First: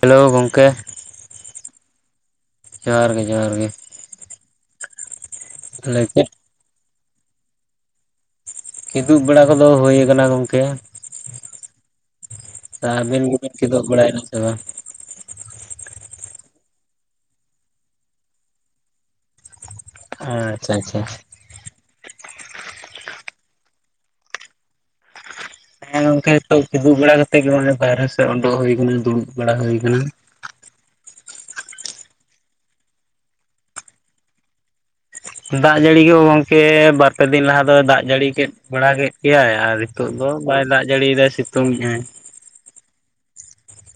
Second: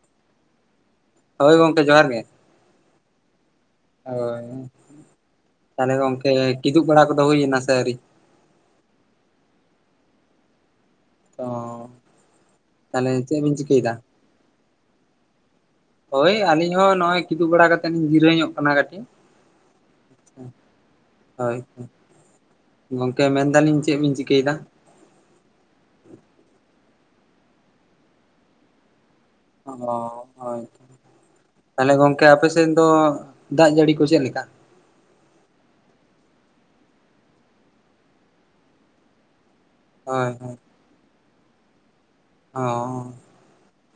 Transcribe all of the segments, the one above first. Hello ᱜᱚᱢᱠᱮ, ᱦᱚᱳᱭ ᱜᱚᱝᱠᱮ ᱡᱚᱦᱟᱨ ᱜᱮ᱾ ᱡᱚᱦᱟᱨ ᱜᱮ ᱡᱚᱦᱟᱨ ᱜᱮ᱾ ᱦᱳᱭ ᱛᱟᱦᱚᱞᱮ ᱜᱚᱢᱠᱮ ᱠᱤᱫᱩᱜ ᱵᱟᱲᱟ ᱠᱚᱫᱚ ᱦᱩᱭᱮᱱᱟ ᱥᱮ ᱟᱹᱣᱨᱤ? ᱠᱤᱫᱩᱜ ᱵᱮᱲᱟ ᱠᱚᱫᱚ ᱦᱩ ᱟᱠᱟᱱᱟ ᱜᱚᱝᱠᱮ᱾ ᱚ ᱛᱚ ᱛᱟᱦᱚᱞᱮ ᱟᱵᱤᱱ ᱜᱮ ᱪᱮᱫ ᱵᱤᱱ ᱠᱤᱫᱩᱜ ᱪᱤᱠᱟᱹᱭᱮᱫᱟ ᱵᱟᱲᱟ ᱭᱮᱱᱟ ᱥᱮ ᱵᱟᱝ? ᱦᱳᱭ ᱟᱹᱞᱤᱧ ᱦᱚᱸ ᱱᱚᱜᱼᱚᱭ ᱠᱤᱫᱩᱜ ᱵᱟᱲᱟ ᱠᱟᱛᱮᱫ ᱞᱤᱧ ᱡᱤᱨᱟᱹᱣ ᱧᱚᱜ ᱟᱠᱟᱱᱟ ᱠᱟᱹᱴᱤᱡ᱾ ᱟᱪᱪᱷᱟ ᱟᱪᱪᱷᱟ ᱦᱳᱭ᱾ ᱜᱚᱝᱠᱮ ᱢᱮᱱᱫᱟ ᱞᱤᱧ ᱪᱮᱫ ᱵᱤᱱ ᱪᱤᱠᱟᱹ ᱭᱮᱫᱟ? ᱦᱮᱸ ᱜᱚᱝᱠᱮ ᱛᱚ ᱠᱤᱫᱩᱜ ᱵᱟᱲᱟ ᱠᱟᱛᱮ ᱜᱮ ᱵᱟᱨᱦᱮ ᱥᱮᱫ ᱩᱰᱩᱠ ᱦᱩᱭ ᱟᱠᱟᱱᱟ ᱫᱩᱲᱩᱵ ᱵᱟᱲᱟ ᱚ ᱦᱩᱭ ᱟᱠᱟᱱᱟ ᱦᱳᱭ ᱛᱚ ᱛᱟᱦᱚᱞᱮ ᱜᱚᱝᱠᱮ ᱟᱯᱮ ᱥᱮᱫ ᱫᱚ ᱫᱟᱜ ᱡᱟᱹᱲᱤ ᱠᱚᱫᱚ ᱪᱮᱫ ᱞᱮᱠᱟ? ᱫᱟᱜ ᱡᱟᱹᱲᱤ ᱜᱮ ᱜᱚᱝᱠᱮ ᱵᱟᱨ ᱯᱮ ᱫᱤᱱ ᱞᱟᱦᱟ ᱫᱚᱭ ᱫᱟᱜ ᱡᱟᱹᱲᱤ ᱠᱮᱫ ᱵᱟᱲᱟ ᱠᱮᱫ ᱜᱮᱭᱟᱭ ᱟᱨ ᱱᱤᱛᱚᱜ ᱦᱳᱭ ᱫᱚ ᱦᱳᱭ ᱵᱟᱭ ᱫᱟᱜ ᱡᱟᱹᱲᱤ ᱭᱮᱫᱟ ᱥᱤᱛᱩᱝ ᱮᱜ ᱟᱭ᱾ ᱚ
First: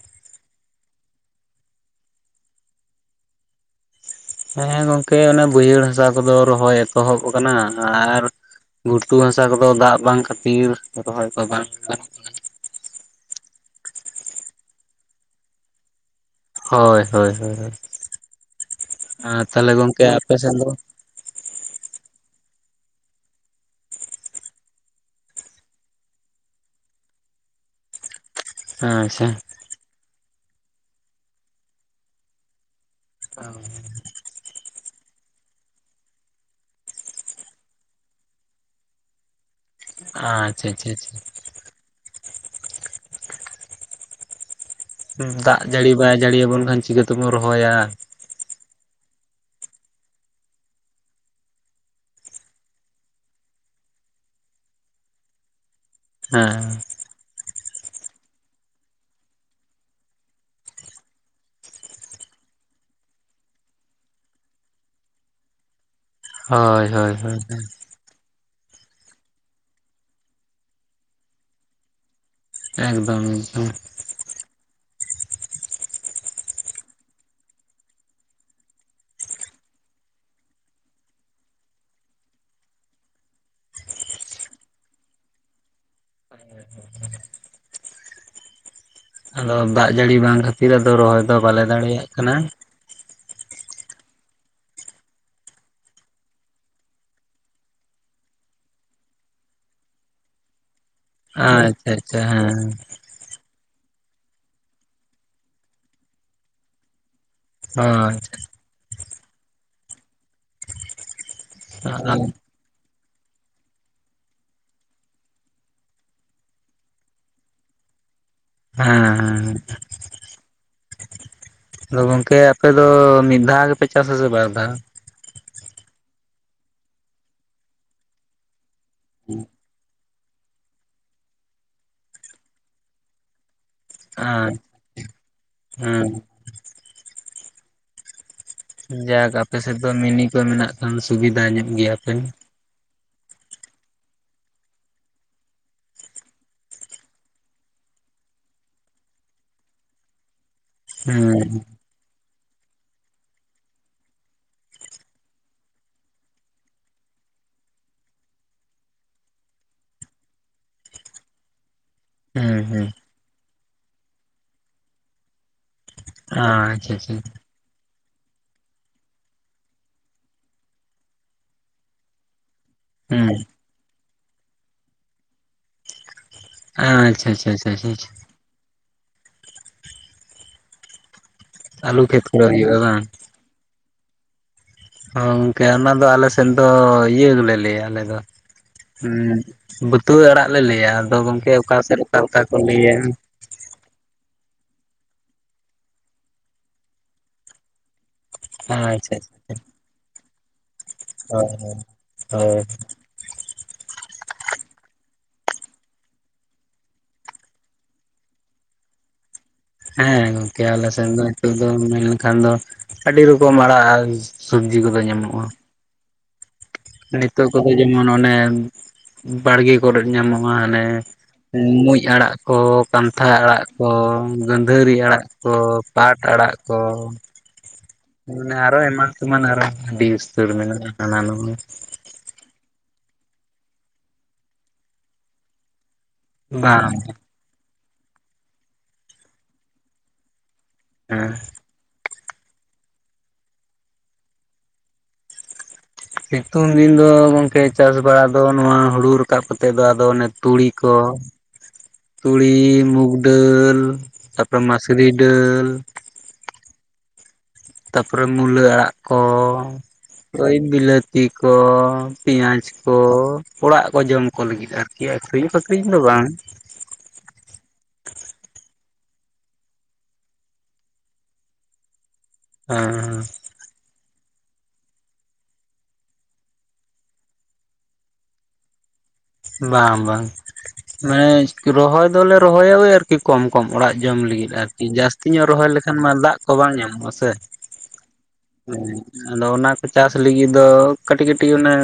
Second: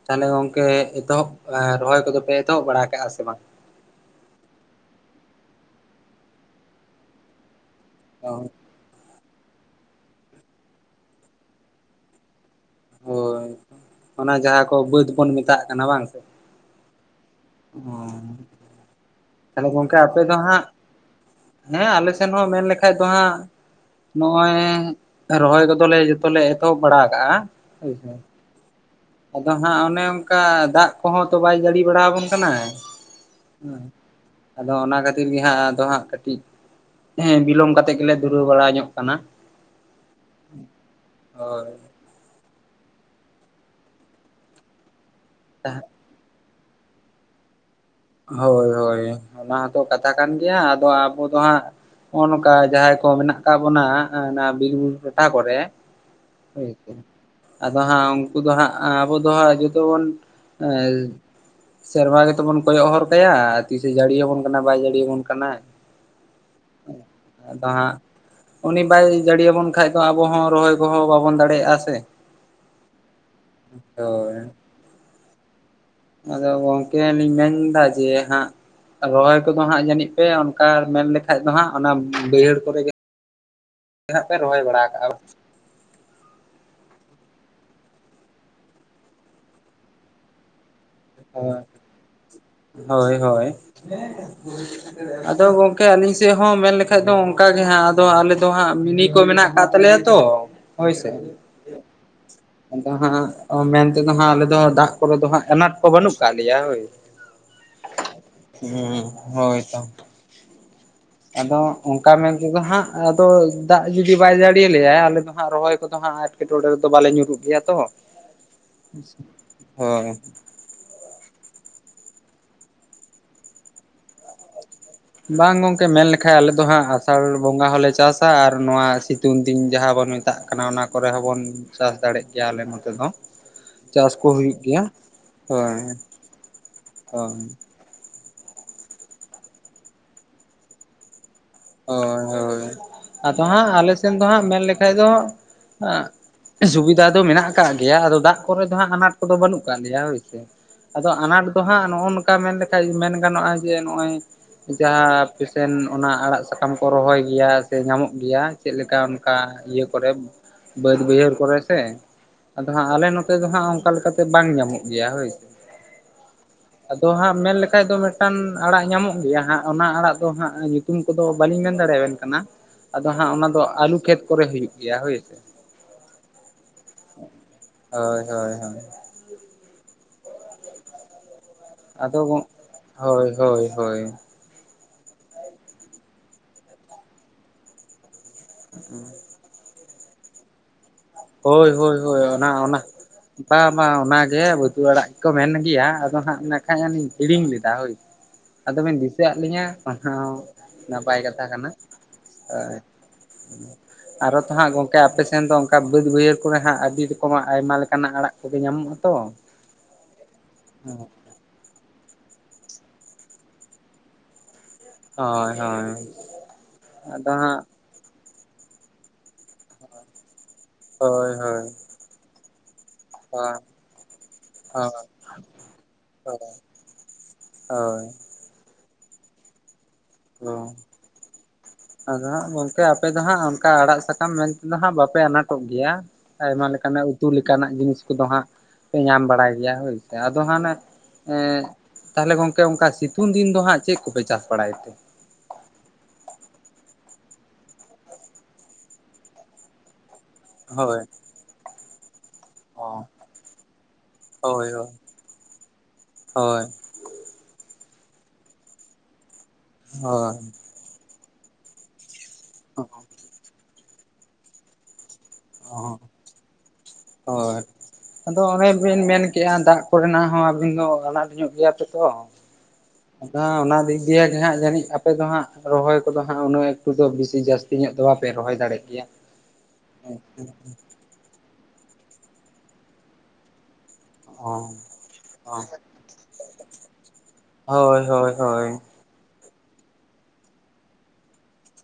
ᱛᱟᱦᱚᱞᱮ ᱜᱚᱝᱠᱮ ᱮᱛᱚᱦᱚᱵ ᱨᱚᱦᱚᱭ ᱠᱚᱫᱚ ᱯᱮ ᱮᱛᱚᱦᱚᱵ ᱵᱟᱲᱟ ᱟᱠᱟᱜᱼᱟ ᱥᱮ ᱵᱟᱝ? ᱦᱮᱸ ᱜᱚᱝᱠᱮ ᱚᱱᱮ ᱵᱟᱹᱭᱦᱟᱹᱲ ᱦᱟᱸᱥᱟ ᱠᱚᱫᱚ ᱨᱚᱦᱚᱭ ᱮᱛᱚᱦᱚᱵ ᱟᱠᱟᱱᱟ ᱟᱨ ᱚ ᱜᱷᱩᱴᱩ ᱦᱟᱸᱥᱟ ᱠᱚᱫᱚ ᱫᱟᱜ ᱵᱟᱝ ᱠᱷᱟᱹᱛᱤᱨ ᱨᱚᱦᱚᱭ ᱠᱚ ᱵᱟᱝ ᱦᱳᱭ ᱚᱱᱟ ᱡᱟᱦᱟᱸ ᱠᱚ ᱵᱟᱹᱫᱽ ᱵᱚᱱ ᱢᱮᱛᱟᱜ ᱠᱟᱱᱟ ᱵᱟᱝ ᱥᱮ? ᱦᱳᱭ ᱦᱳᱭ ᱦᱳᱭ ᱚ ᱟᱨ ᱛᱟᱦᱚᱞᱮ ᱜᱚᱢᱠᱮ ᱟᱯᱮ ᱥᱮᱱ ᱫᱚ? ᱦᱮᱸ ᱟᱞᱮ ᱥᱮᱱ ᱦᱚᱸ ᱢᱮᱱ ᱞᱮᱠᱷᱟᱡ ᱫᱚ ᱦᱟᱸᱜ ᱱᱚᱜᱼᱚᱭ ᱨᱚᱦᱚᱭ ᱠᱚᱫᱚ ᱞᱮ ᱡᱚᱛᱚ ᱞᱮ ᱮᱛᱚᱦᱚᱵ ᱵᱟᱲᱟ ᱟᱠᱟᱟᱜᱼᱟ ᱦᱚᱭ ᱥᱮ, ᱦᱮᱸ ᱥᱮ ᱟᱫᱚ ᱦᱟᱸᱜ ᱚᱱᱮ ᱚᱱᱠᱟ ᱫᱟᱜ ᱠᱚᱦᱚᱸ ᱛᱚ ᱵᱟᱭ ᱡᱟᱹᱲᱤ ᱵᱟᱲᱟ ᱟᱵᱚᱱ ᱠᱟᱱᱟ᱾ ᱟᱪᱪᱷᱟ ᱟᱫᱚ ᱚᱱᱟ ᱠᱷᱟᱹᱛᱤᱨ ᱜᱮ ᱦᱟᱸᱜ ᱟᱫᱚ ᱦᱟᱸᱜ ᱠᱟᱹᱴᱤᱡ, ᱦᱮᱸ ᱵᱤᱞᱚᱢ ᱠᱟᱛᱮᱜ ᱜᱮᱞᱮ ᱫᱷᱩᱨᱟᱹᱣ ᱵᱟᱲᱟ ᱧᱚᱜ ᱠᱟᱱᱟ᱾ ᱟ ᱟᱪᱪᱷᱟ ᱟᱪᱪᱷᱟ ᱟᱪᱪᱷᱟ᱾ ᱦᱳᱭ᱾ ᱫᱟᱜ ᱡᱟᱹᱲᱤ ᱵᱟᱭ ᱡᱟᱹᱲᱤᱭᱟᱵᱚᱱ ᱠᱷᱟᱱ ᱪᱤᱠᱟᱹ ᱛᱮᱵᱚᱱ ᱨᱚᱦᱚᱭᱟ? ᱦᱳᱭ ᱦᱳᱭ ᱚᱱᱟ ᱦᱚᱸᱛᱚ ᱠᱟᱛᱷᱟ ᱠᱟᱱ ᱜᱮᱭᱟ ᱟᱫᱚ ᱟᱵᱚ ᱫᱚ ᱦᱟᱸᱜ, ᱱᱚᱜ ᱱᱚᱝᱠᱟ ᱡᱟᱦᱟᱸᱭ ᱠᱚ ᱢᱮᱱᱟᱜ ᱟᱠᱟᱜ ᱵᱚᱱᱟ ᱚᱱᱟ ᱵᱤᱨ ᱵᱩᱨᱩ ᱴᱚᱴᱷᱟ ᱠᱚᱨᱮ ᱦᱳᱭ ᱦᱮᱸ ᱛᱚ᱾ ᱟᱫᱚ ᱦᱟᱸᱜ ᱩᱱᱠᱩ ᱫᱚ ᱦᱟᱸᱜ ᱟᱵᱚ ᱫᱚ ᱦᱟᱸᱜ ᱡᱚᱛᱚ ᱵᱚᱱ ᱮᱸ ᱥᱮᱨᱢᱟ ᱜᱮᱛᱚᱵᱚᱱ ᱠᱚᱭᱚᱜ ᱦᱚᱨ ᱠᱟᱭᱟ ᱛᱤᱥᱼᱮ ᱡᱟᱹᱲᱤ ᱟᱵᱚᱱ ᱠᱟᱱᱟ ᱵᱟᱭ ᱡᱟᱹᱲᱤᱭᱟᱵᱚᱱ ᱠᱟᱱᱟᱭ᱾ ᱦᱳᱭ ᱦᱳᱭ ᱦᱳᱭ᱾ ᱩᱱᱤ ᱵᱟᱭ ᱡᱟᱹᱲ ᱟᱵᱚᱱ ᱠᱷᱟᱱᱡ ᱫᱚ ᱟᱵᱚᱦ ᱦᱚᱸ ᱨᱚᱦᱚᱭ ᱠᱚᱦᱚᱸ ᱵᱟᱵᱚᱱ ᱫᱟᱲᱮᱭᱟᱜᱼᱟ ᱥᱮ ᱮᱠᱫᱚᱢ ᱮᱠᱫᱚᱢ᱾ ᱦᱳᱭ᱾ ᱟᱫᱚ ᱜᱚᱝᱠᱮ ᱞᱤᱧ ᱢᱮᱱᱫᱟ ᱡᱮ ᱦᱟᱸᱜ ᱨᱚᱦᱚᱭ ᱠᱚᱫᱚ ᱦᱟᱸᱜ ᱡᱟᱹᱱᱤᱡ ᱯᱮ ᱚᱱᱠᱟ ᱢᱮᱱ ᱞᱮᱠᱷᱟᱡ ᱫᱚ ᱦᱟᱸᱜ ᱚᱱᱟ ᱵᱟᱹᱭᱦᱟᱹᱲ ᱠᱚᱨᱮ ᱜᱮ ᱱᱟᱜ ᱯᱮ ᱨᱚᱦᱚᱭ ᱵᱟᱲᱟ ᱟᱠᱟᱜᱼᱟ ᱦᱮ, ᱟᱫᱚ ᱫᱟᱜ ᱡᱟᱹᱲᱤ ᱵᱟᱝ ᱠᱷᱟᱹᱛᱤᱨ ᱟᱫᱚ ᱨᱚᱦᱚᱭ ᱫᱚ ᱵᱟᱞᱮ ᱫᱟᱲᱮᱭᱟᱜ ᱠᱟᱱᱟ᱾ ᱦᱳᱭ ᱦᱳᱭ᱾ ᱟᱫᱚ ᱜᱚᱝᱠᱮ ᱟᱞᱤᱧ ᱥᱮᱫ ᱦᱚᱸ ᱢᱮᱱ ᱞᱮᱠᱷᱟᱡ ᱫᱚ ᱚᱱᱠ ᱜᱮ ᱦᱟᱸ ᱟᱫᱚ ᱟᱞᱮ ᱫᱚ ᱦᱟᱸᱜ ᱢᱤᱱᱤ ᱠᱚ ᱢᱮᱱᱟᱜ ᱟᱠᱟᱫ ᱛᱟᱞᱮᱭᱟ ᱛᱚ, ᱦᱚᱭ ᱥᱮ᱾ ᱟᱪ-ᱪᱷᱟ ᱟᱪᱪᱷᱟ ᱦᱮᱸ᱾ ᱟᱫᱚ ᱦᱟᱸᱜ ᱢᱮᱱᱛᱮᱫᱚ ᱦᱟᱸᱜ ᱟᱞᱮ ᱫᱚ ᱫᱟᱜ ᱠᱚᱨᱮ ᱫᱚ ᱦᱟᱸᱜ ᱟᱱᱟᱴ ᱠᱚ ᱵᱟᱹᱱᱩᱜ ᱠᱟᱜ ᱞᱮᱭᱟ ᱦᱳᱭ᱾ ᱦᱚᱭ᱾ ᱦᱮᱸ ᱦᱳᱭ ᱛᱚ᱾ ᱟᱫᱚ ᱚᱱᱠᱟ ᱦᱮᱸ ᱢᱮᱱ ᱛᱮᱫᱚ ᱦᱟᱸᱜ ᱟᱫᱚ ᱫᱟᱜ ᱡᱩᱫᱤ ᱵᱟᱭ ᱡᱟᱹᱲᱤᱭᱟᱞᱮᱭᱟ ᱟᱞᱮ ᱫᱚ ᱦᱟᱸᱜ ᱨᱚᱦᱚᱭ ᱠᱚᱫᱚ ᱦᱟᱸᱜ ᱮᱴᱠᱮᱴᱚᱬᱮ ᱨᱮᱫᱚ ᱵᱟᱞᱮ ᱧᱩᱨᱩᱜ ᱜᱮᱭᱟ ᱛᱚ ᱦᱮᱸ ᱦᱮᱸ᱾ ᱦᱳᱭ ᱟᱫᱚ ᱜᱚᱝᱠᱮ ᱟᱯᱮ ᱫᱚ ᱢᱤᱫ ᱫᱷᱟᱣ ᱜᱮᱯᱮ ᱪᱟᱥ ᱟᱥᱮ ᱵᱟᱨ ᱫᱷᱟᱣ? ᱵᱟᱝ ᱜᱚᱝᱠᱮ ᱢᱮᱱ ᱞᱮᱠᱷᱟ ᱟᱞᱮ ᱫᱚ ᱦᱟᱸᱜ ᱟᱥᱟᱲ ᱵᱚᱸᱜᱟ ᱦᱚᱸᱞᱮ ᱪᱟᱥ ᱟᱨ ᱱᱚᱣᱟ ᱥᱤᱛᱩᱝ ᱫᱤᱱ ᱡᱟᱦᱟᱸ ᱵᱚᱱ ᱢᱮ ᱢᱮᱛᱟᱜ ᱠᱟᱱᱟ ᱚᱱᱟ ᱠᱚᱨᱮ ᱦᱚᱸᱵᱚᱱ ᱪᱟᱥ ᱫᱟᱲᱮᱭᱟᱜ ᱜᱮᱭᱟ ᱟᱞᱮ ᱱᱚᱛᱮ ᱫᱚ᱾ ᱪᱟᱥ ᱠᱚ ᱦᱩᱭᱩᱜ ᱟᱪ ᱜᱮᱭᱟ ᱦᱳᱭ ᱦᱮᱸ ᱦᱳᱭ᱾ ᱡᱟᱠ ᱟᱯᱮᱥᱮᱫ ᱫᱚ ᱢᱤᱱᱤ ᱠᱚ ᱢᱮᱱᱟᱜ ᱠᱷᱟᱱ ᱥᱩᱵᱤᱫᱟ ᱧᱚᱜ ᱜᱮᱭᱟ ᱦᱳᱭ ᱯᱮ᱾ ᱦᱳᱭ ᱟᱫᱚ ᱦᱟᱸᱜ ᱟᱞᱮ ᱥᱮᱱ ᱫᱚ ᱦᱟᱸᱜ ᱢᱮᱱ ᱞᱮᱠᱷᱟᱡ ᱫᱚ ᱥᱩᱵᱤᱫᱷᱟ ᱫᱚ ᱢᱮᱱᱟᱜ ᱟᱠᱟᱫ ᱜᱮᱭᱟ ᱟᱫᱚ ᱫᱟᱜ ᱠᱚᱨᱮ ᱫᱚ ᱦᱟᱸᱜ ᱟᱱᱟᱴ ᱠᱚᱫᱚ ᱵᱟᱹᱱᱩᱜ ᱟᱠᱟᱫ ᱞᱮᱭᱟ ᱦᱳᱭ ᱥᱮ ᱟᱫᱚ ᱟᱱᱟᱴ ᱦᱩᱸ ᱫᱚ ᱦᱟᱸᱜ ᱱᱚᱜᱼᱚ ᱱᱚᱝᱠᱟ ᱢᱮᱱ ᱞᱮᱠᱷᱟᱱ ᱢᱮᱱ ᱜᱟᱱᱚᱜᱼᱟ ᱡᱮ ᱱᱚᱜᱼᱚᱭ ᱡᱟᱦᱟᱸ ᱯᱮᱥᱮᱱᱴ ᱚᱱᱟ ᱟᱲᱟᱜ ᱥᱟᱠᱟᱢ ᱠᱚ ᱨᱚᱦᱚᱭ ᱜᱮᱭᱟ ᱥᱮ ᱧᱟᱢᱚᱜ ᱜᱮᱭᱟ ᱪᱮᱫ ᱞᱮᱠᱟ ᱚᱱᱠᱟ ᱤᱭᱟᱹ ᱠᱚᱨᱮ ᱵᱟᱹᱫ ᱵᱟᱹᱭᱦᱟᱹᱲ ᱠᱚᱨᱮ ᱥᱮ ᱦᱩᱸ ᱟᱫᱚ ᱦᱩᱸ ᱦᱟᱸᱜ ᱟᱞᱮ ᱱᱚᱛᱮ ᱫᱚ ᱦᱟᱸᱜ ᱚᱱᱠᱟ ᱞᱮᱠᱟᱛᱮ ᱵᱟᱝ ᱧᱟᱢᱚᱜ ᱜᱮᱭᱟ ᱦᱳᱭ ᱥᱮ ᱟᱪᱪᱷᱟ ᱟᱫᱚ ᱟᱪᱪᱷᱟ ᱦᱟᱸᱜ ᱢᱮᱱᱞᱠᱷᱟᱡ ᱫᱚ ᱢᱤᱫ ᱢᱤᱫᱴᱟᱱ ᱟᱲᱟᱜ ᱧᱟᱢᱚᱜ ᱜᱮᱭᱟ ᱦᱟᱸᱜ ᱚᱱᱟ ᱟᱲᱟᱜ ᱫᱚ ᱦᱟᱸᱜ ᱧᱩᱛᱩᱢ ᱠᱚᱫᱚ ᱵᱟᱹᱞᱤᱧ ᱢᱮᱱ ᱫᱟᱲᱮᱭᱟᱵᱮᱱ ᱠᱟᱱᱟ᱾ ᱟᱫᱚ ᱦᱟᱸᱜ ᱦᱩᱸ ᱚᱱᱟ ᱫᱚ ᱟᱹᱞᱩ ᱠᱷᱮᱛ ᱠᱚᱨᱮ ᱦᱩᱭᱩᱜ ᱜᱮᱭᱟ ᱦᱳᱭ ᱥᱮ᱾ ᱟ ᱟᱪᱪᱷ ᱟᱪᱷᱟ᱾ ᱦᱳᱭ ᱦᱳᱭ ᱦᱳᱭ᱾ ᱟᱹᱞᱩ ᱟᱫᱚ ᱠᱷᱮᱛ ᱠᱚᱨᱮ ᱦᱩᱭᱩᱜᱼᱟ ᱵᱟᱝ ᱦᱳᱭ ᱦᱳᱭ ᱦᱳᱭ᱾ ᱜᱚᱝᱠᱮ ᱚᱱᱟ ᱫᱚ ᱟᱞᱮ ᱥᱮᱫ ᱫᱚ ᱤᱭᱟᱹ ᱜᱮᱞᱮ ᱞᱟᱹᱭᱟ ᱟᱞᱮ ᱫᱚ ᱦᱮ᱾ ᱵᱟᱹᱛᱩᱣᱟᱹ ᱟᱲᱟᱜ ᱞᱮ ᱞᱟᱹᱭᱟ ᱟᱫᱚ ᱜᱚᱝᱠᱮ ᱦᱳᱭ ᱚᱠᱟ ᱦᱳᱭ ᱥᱮᱫ ᱚᱠᱟ ᱦᱳᱭ ᱚᱠᱟ ᱚᱱᱟ ᱠᱚ ᱚᱱᱟ ᱞᱟᱹᱭᱟ᱾ ᱵᱟᱝ ᱵᱟᱝ ᱚᱱᱟᱜᱮ ᱵᱟᱹᱛᱩ ᱟᱲᱟᱜ ᱜᱮᱠᱚ ᱢᱮᱱ ᱜᱮᱭᱟ ᱟᱫᱚ ᱦᱟᱜ ᱢᱮᱱᱠᱷᱟᱱᱟᱱᱤᱧ ᱦᱤᱲᱤᱧ ᱞᱮᱫᱟ ᱦᱳᱭ᱾ ᱟᱫᱚ ᱵᱤᱱ ᱟᱪᱪᱷᱟ ᱫᱤᱥᱟᱹᱟᱫ ᱞᱤᱧᱟᱹ ᱚᱱᱟ ᱦᱚᱸ ᱱᱟᱯᱟᱭ ᱠᱟᱛᱷᱟ ᱦᱳᱭ ᱠᱟᱱᱟ ᱦᱳᱭ ᱦᱳᱭ᱾ ᱟᱨᱚ ᱛᱚ ᱦᱟᱸᱜ ᱜᱚᱝᱠᱮ ᱟᱯᱮ ᱥᱮᱱ ᱫᱚ ᱚᱱᱠᱟ ᱵᱟᱹᱫ ᱵᱟᱹᱭᱦᱟᱹᱲ ᱠᱚᱨᱮ ᱦᱟᱸᱜ ᱟᱹᱰᱤ ᱨᱚᱠᱚᱢᱟᱜ ᱟᱭᱢᱟ ᱞᱮᱠᱟᱱᱟᱜ ᱟᱲᱟᱜ ᱠᱚᱜᱮ ᱧᱟᱢᱚᱜ-ᱟ ᱛᱚ᱾ ᱦᱮᱸ ᱜᱚᱝᱠᱮ ᱟᱞᱮ ᱥᱮᱫ ᱫᱚ ᱱᱤᱛᱚᱜ ᱫᱚ ᱢᱮᱱ ᱞᱮᱠᱷᱟᱱ ᱫᱚ ᱟᱹᱰᱤ ᱨᱚᱠᱚᱢ ᱟᱲᱟᱜ ᱥᱚᱵᱽᱡᱤ ᱠᱚᱫᱚ ᱧᱟᱢᱚᱜ-ᱟ᱾ ᱦᱚᱭ᱾ ᱱᱤᱛᱚᱜ ᱠᱚᱫᱚ ᱡᱮᱢᱚᱱ ᱚᱱᱮ ᱵᱟᱲᱜᱮ ᱠᱚᱨᱮᱮᱫ ᱧᱟᱢᱚᱜ-ᱟ ᱦᱟᱱᱮ ᱦᱳᱭ ᱦᱳᱭ ᱢᱩᱸᱡ ᱟᱲᱟᱜ ᱠᱚ ᱠᱟᱱᱛᱷᱟ ᱦᱳᱭ ᱟᱲᱟᱜ ᱠᱚ ᱦᱳᱭ ᱜᱟᱹᱫᱷᱟᱹᱨᱤ ᱟᱲᱟᱜ ᱠᱚ ᱯᱟᱴ ᱟᱲᱟᱜ ᱠᱚ᱾ ᱦᱳᱭ᱾ ᱟᱨᱚ ᱮᱢᱟᱱ ᱛᱮᱢᱟᱱ ᱟᱨᱚ ᱟᱹᱰᱤ ᱩᱛᱟᱹᱨ ᱦᱳᱭ ᱢᱮᱱᱟᱜ-ᱟ ᱦᱟᱱᱟ ᱱᱚᱣᱟ ᱟᱫᱚ ᱦᱟᱸᱜ ᱜᱚᱝᱠᱮ ᱟᱯᱮ ᱫᱚ ᱦᱟᱸᱜ ᱚᱱᱠᱟ ᱟᱲᱟᱜ ᱥᱟᱠᱟᱢ ᱢᱮᱱ ᱛᱮᱫᱚ ᱦᱟᱸᱜ ᱵᱟᱯᱮ ᱟᱱᱟᱴᱚᱜ ᱜᱮᱭᱟ? ᱟᱭᱢᱟ ᱵᱟᱝ ᱞᱮᱠᱟᱱᱟᱜ ᱩᱛᱩ ᱞᱮᱠᱟᱱᱟᱜ ᱡᱤᱱᱤᱥ ᱠᱚᱫᱚ ᱦᱟᱸᱜ ᱯᱮ ᱧᱟᱢ ᱵᱟᱲᱟᱭ ᱜᱮᱭᱟ ᱦᱳᱭᱥᱮ ᱟᱫᱚ ᱦᱟᱱᱮ ᱦᱮᱸ ᱮ ᱛᱟᱦᱚᱞᱮ ᱜᱚᱝᱠᱮ ᱚᱱᱠᱟ ᱥᱤᱛᱩᱝ ᱫᱤᱱ ᱫᱚ ᱦᱟᱸᱜ ᱪᱮᱫ ᱠᱚᱯᱮ ᱪᱟᱥ ᱵᱟᱲᱟᱭ ᱛᱮ? ᱥᱤᱛᱩᱝ ᱫᱤᱱ ᱫᱚ ᱜᱚᱝᱠᱮ ᱪᱟᱥ ᱵᱟᱲᱟ ᱫᱚ ᱱᱚᱣᱟ ᱦᱩᱲᱩ ᱨᱟᱠᱟᱵ ᱠᱟᱛᱮᱫ ᱫᱚ ᱟᱫᱚ ᱚᱱᱮ ᱛᱩᱲᱤ ᱠᱚ ᱦᱳᱭ ᱛᱩᱲᱤ ᱚ ᱢᱩᱜᱽ ᱰᱟᱹᱞ ᱛᱟᱯᱚᱨᱮ ᱢᱟᱥᱨᱤ ᱰᱟᱹᱞ᱾ ᱦᱚᱭ ᱛᱟᱯᱚᱨᱮ ᱢᱩᱞᱟᱹ ᱟᱲᱟᱜ ᱠᱚ ᱳᱭ ᱵᱤᱞᱟᱹᱛᱤ ᱠᱚ, ᱯᱮᱸᱭᱟᱡᱽ ᱦᱳᱭ ᱠᱚ ᱚᱲᱟᱜ ᱠᱚ ᱡᱚᱢ ᱠᱚ ᱞᱟᱹᱜᱤᱫ ᱟᱨᱠᱤ ᱟᱹᱠᱷᱨᱤᱧ ᱷᱟᱠᱷᱨᱤᱧ ᱫᱚ ᱵᱟᱝ᱾ ᱦᱚᱭ ᱟᱫᱚ ᱚᱱᱮ ᱵᱤᱱ ᱢᱮᱱᱠᱮᱜ-ᱟ ᱫᱟᱜ ᱠᱚ ᱨᱮᱱᱟᱜ ᱦᱚᱸ ᱟᱵᱤᱱ ᱫᱚ ᱟᱱᱟᱴ ᱧᱚᱜ ᱜᱮᱭᱟ ᱯᱮ ᱛᱚ᱾ ᱦᱮᱸ ᱟᱫᱚ ᱦᱟᱸᱜ ᱚᱱᱟ ᱫᱤ ᱤᱭᱟᱹ ᱜᱮ ᱦᱟᱸᱜ ᱡᱟᱹᱱᱤᱡ ᱟᱯᱮ ᱫᱚ ᱦᱟᱸᱜ ᱨᱚᱦᱚᱭ ᱠᱚᱫᱚ ᱦᱟᱸᱜ ᱩᱱᱟᱹᱜ ᱮᱠᱴᱩ ᱫᱚ ᱵᱤᱥᱤ ᱡᱟᱥᱛᱤ ᱧᱚᱜ ᱫᱚ ᱵᱟᱯᱮ ᱨᱚᱦᱚᱭ ᱫᱟᱲᱮᱜ ᱜᱮᱭᱟ᱾ ᱵᱟᱝ ᱵᱟᱝ ᱢᱟᱱᱮ ᱨᱚᱦᱚᱭ ᱫᱚᱞᱮ ᱨᱚᱦᱚᱭᱟ ᱳᱭ ᱟᱨ ᱠᱤ ᱠᱚᱢ ᱠᱚᱢ ᱚᱲᱟᱜ ᱡᱚᱢ ᱚ ᱞᱟᱹᱜᱤᱫ ᱟᱨᱠᱤ ᱡᱟᱹᱥᱛᱤ ᱧᱚᱜ ᱨᱚᱦᱚᱭ ᱞᱮᱠᱷᱟᱱ ᱢᱟ ᱫᱟᱜ ᱠᱚ ᱵᱟᱝ ᱧᱟᱢᱚᱜ-ᱟ ᱥᱮ᱾ ᱦᱳᱭ ᱦᱳᱭ ᱦᱳᱭ ᱟᱫᱚ ᱚᱱᱟ ᱠᱚ ᱪᱟᱥ ᱞᱟᱹᱜᱤᱫ ᱫᱚ ᱠᱟᱹᱴᱤᱡ ᱠᱟᱹᱴᱤᱡ ᱚᱱᱮ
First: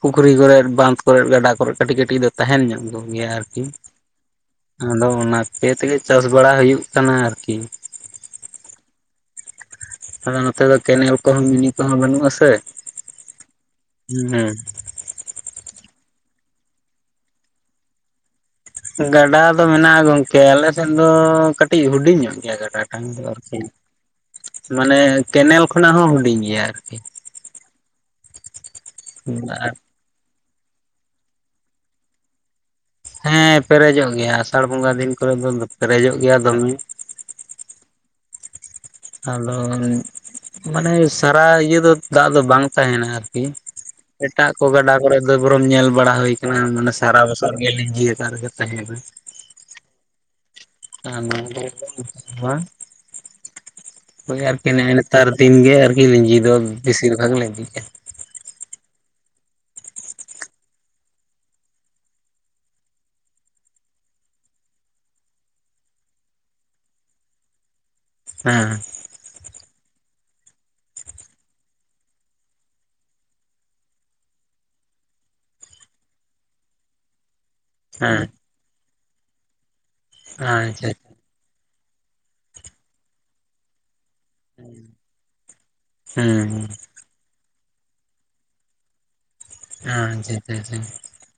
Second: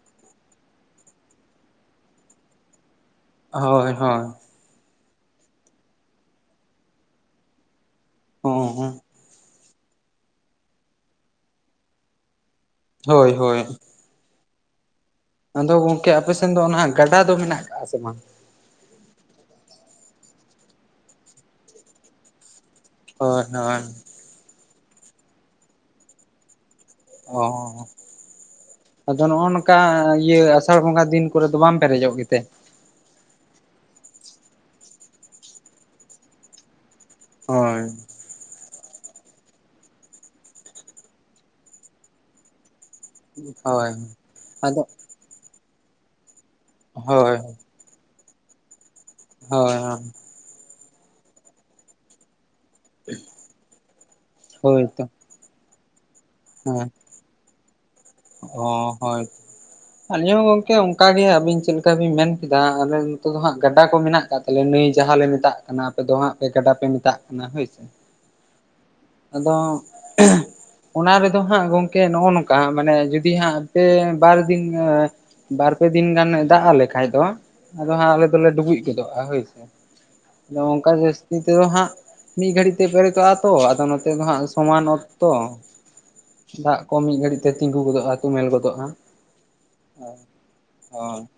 ᱯᱩᱠᱷᱨᱤ ᱠᱚᱨᱮᱫ ᱵᱟᱸᱫᱽ ᱠᱚᱨᱮᱫ ᱜᱟᱰᱟ ᱠᱚᱨᱮᱫ ᱠᱟᱹᱴᱤᱡ ᱠᱟᱴᱤᱡ ᱫᱚ ᱛᱟᱦᱮᱱ ᱧᱚᱜ ᱜᱚᱜ ᱜᱮᱭᱟ ᱟᱨᱠᱤ᱾ ᱦᱳᱭ ᱦᱳᱭ ᱟᱫᱚ ᱚᱱᱟ ᱯᱮ ᱛᱮᱜᱮ ᱪᱟᱥ ᱵᱟᱲᱟ ᱦᱩᱭᱩᱜ ᱠᱟᱱᱟ ᱟᱨᱠᱤ᱾ [unintelligible] ᱟᱫᱚ ᱱᱚᱛᱮ ᱫᱚ ᱠᱮᱱᱮᱞ ᱠᱚᱦᱚᱸ ᱢᱤᱱᱤ ᱠᱚᱦᱚᱸ ᱵᱟᱹᱱᱩᱜ-ᱟ ᱥᱮ᱾ ᱦᱳᱭ ᱦᱳᱭ ᱦᱩᱸ [unintelligible] ᱟᱫᱚ ᱜᱚᱝᱠᱮ ᱟᱯᱮ ᱥᱮᱱ ᱫᱚ ᱚᱱᱟ ᱜᱟᱰᱟ ᱫᱚ ᱢᱮᱱᱟᱜ ᱠᱟᱜ-ᱟ ᱥᱮ ᱵᱟᱝ? ᱜᱟᱰᱟ ᱫᱚ ᱢᱮᱱᱟᱜ-ᱟ ᱜᱚᱝᱠᱮ ᱟᱞᱮ ᱥᱮᱫ ᱫᱚ ᱠᱟᱹᱴᱤᱡ ᱦᱩᱰᱤᱧ ᱧᱚᱜ ᱜᱮᱭᱟ ᱜᱟᱰᱟ᱾ [unintelligible] ᱫᱚ ᱦᱳᱭ ᱟᱨᱠᱤ ᱦᱳᱭ ᱢᱟᱱᱮ ᱠᱮᱱᱮᱞ ᱠᱷᱚᱱᱟᱜ ᱦᱚᱸ ᱦᱩᱰᱤᱧ ᱜᱮᱭᱟ ᱟᱨ ᱚ ᱦᱚᱸ ᱦᱚᱸ ᱟᱫᱚ ᱱᱚᱜ-ᱚ ᱟᱨ ᱱᱚᱠᱟ ᱤᱭᱟᱹ ᱥᱟᱲ ᱵᱚᱸᱜᱟ ᱫᱤᱱ ᱠᱚᱨᱮ ᱫᱚ ᱵᱟᱢ ᱯᱮᱨᱮᱡᱚᱜ ᱜᱮᱛᱮ? ᱦᱮᱸ ᱯᱮᱨᱮᱡᱚᱜ ᱜᱮᱭᱟ ᱟᱥᱟᱲ ᱵᱚᱸᱜᱟ ᱫᱤᱱ ᱠᱚᱨᱮ ᱫᱚ ᱯᱮᱨᱮᱡᱚᱜ ᱜᱮᱭᱟ ᱫᱚᱢᱮ᱾ ᱦᱚᱭ ᱟᱫᱚ ᱢᱟᱱᱮ ᱥᱟᱨᱟ ᱤᱭᱟᱹ ᱫᱚ ᱫᱟᱜ ᱫᱚ ᱵᱟᱝ ᱛᱟᱦᱮᱱᱟ ᱟᱨ ᱠᱤ ᱦᱳᱭ ᱮᱴᱟᱜ ᱠᱚ ᱟᱫᱚ ᱜᱟᱰᱟ ᱠᱚᱨᱮ [unintelligible] ᱵᱚᱨᱚᱢ ᱧᱮᱞ ᱵᱟᱲᱟ ᱦᱩᱭ ᱟᱠᱟᱱᱟ ᱢᱟᱱᱮ ᱥᱟᱨᱟ ᱦᱳᱭ ᱵᱚᱥᱚᱨ ᱜᱮ ᱞᱤᱡᱤ ᱟᱠ ᱨᱮᱜᱮ ᱛᱟᱦᱮᱸᱱᱟ᱾ ᱦᱚᱭ ᱦᱚᱭ [unintelligible] ᱦᱳᱭ ᱟᱨᱠᱤ ᱱᱮᱜᱮ ᱱᱮᱛᱟᱨ ᱫᱤᱱᱜᱮ ᱟᱨᱠᱤ ᱞᱤᱸᱡᱤ ᱫᱚ ᱵᱤᱥᱤᱨ ᱵᱷᱟᱜᱽ ᱞᱤᱸᱡᱤᱜ-ᱟ᱾ ᱚᱸ ᱦᱚᱭ ᱟᱞᱤᱧ ᱦᱚᱸ ᱜᱚᱝᱠᱮ ᱚᱱᱠᱟ ᱜᱮ ᱟᱵᱤᱱ ᱪᱮᱫ ᱞᱮᱠᱟ ᱵᱤᱱ ᱢᱮᱱ ᱠᱮᱫᱟ ᱟᱞᱮ ᱱᱚᱛᱮ ᱫᱚ ᱦᱟᱸᱜ ᱜᱟᱰᱟ ᱠᱚ ᱢᱮᱱᱟᱜ ᱠᱟᱜ ᱛᱟᱞᱮ ᱱᱟᱹᱭ ᱡᱟᱦᱟᱸᱞᱮ ᱢᱮᱛᱟᱜ ᱠᱟᱱᱟ ᱟᱯᱮ ᱫᱚ ᱦᱟᱸᱜ ᱯᱮ ᱜᱟᱰᱟ ᱯᱮ ᱢᱮᱛᱟᱜ ᱠᱟᱱᱟ ᱦᱳᱭᱥᱮ᱾ [unintelligible] ᱟᱫᱚ [unintelligible] ᱚᱱᱟ ᱨᱮᱫᱚ ᱦᱟᱸᱜ ᱜᱚᱝᱠᱮ ᱱᱚᱜ-ᱚ ᱱᱚᱠᱟ ᱢᱟᱱᱮ ᱡᱩᱫᱤ ᱦᱟᱸᱜ ᱯᱮ ᱵᱟᱨ ᱫᱤᱱ ᱮᱸ ᱵᱟᱨ ᱯᱮ ᱫᱤᱱ ᱜᱟᱱ ᱫᱟᱜ ᱟᱞᱮ ᱠᱷᱟᱡ ᱫᱚ ᱟᱫᱚ ᱦᱟᱸᱜ ᱦᱮᱸ ᱟᱞᱮ ᱫᱚᱞᱮ ᱰᱩᱵᱩᱡ ᱜᱚᱫᱚᱜ-ᱟ ᱦᱳᱭᱥᱮ ᱟᱫᱚ ᱟᱪᱪᱷᱟ ᱚᱱᱠᱟ ᱜᱮ ᱛᱤᱛᱮᱫᱚ ᱦᱟᱸᱜ ᱢᱤᱫ ᱜᱷᱟᱹᱲᱤᱡ ᱛᱮ ᱯᱮᱨᱮᱛᱚᱜ-ᱟ ᱛᱚ ᱟᱫᱚ ᱱᱚ ᱛᱮ ᱫᱚ ᱦᱟᱸᱜ ᱥᱚᱢᱟᱱ ᱚᱛ ᱛᱚ, ᱦᱩᱸ ᱫᱟᱜ ᱠᱚ ᱢᱤᱫ ᱜᱷᱟᱹᱲᱤᱡ ᱛᱮ ᱛᱤᱸᱜᱩ ᱜᱚᱫᱚᱜ-ᱟ ᱛᱩᱢᱮᱞ ᱜᱚᱫᱚᱜ-ᱟ᱾ ᱦᱟᱸ ᱪᱮ ᱪᱮ ᱪᱮ᱾ ᱚᱸ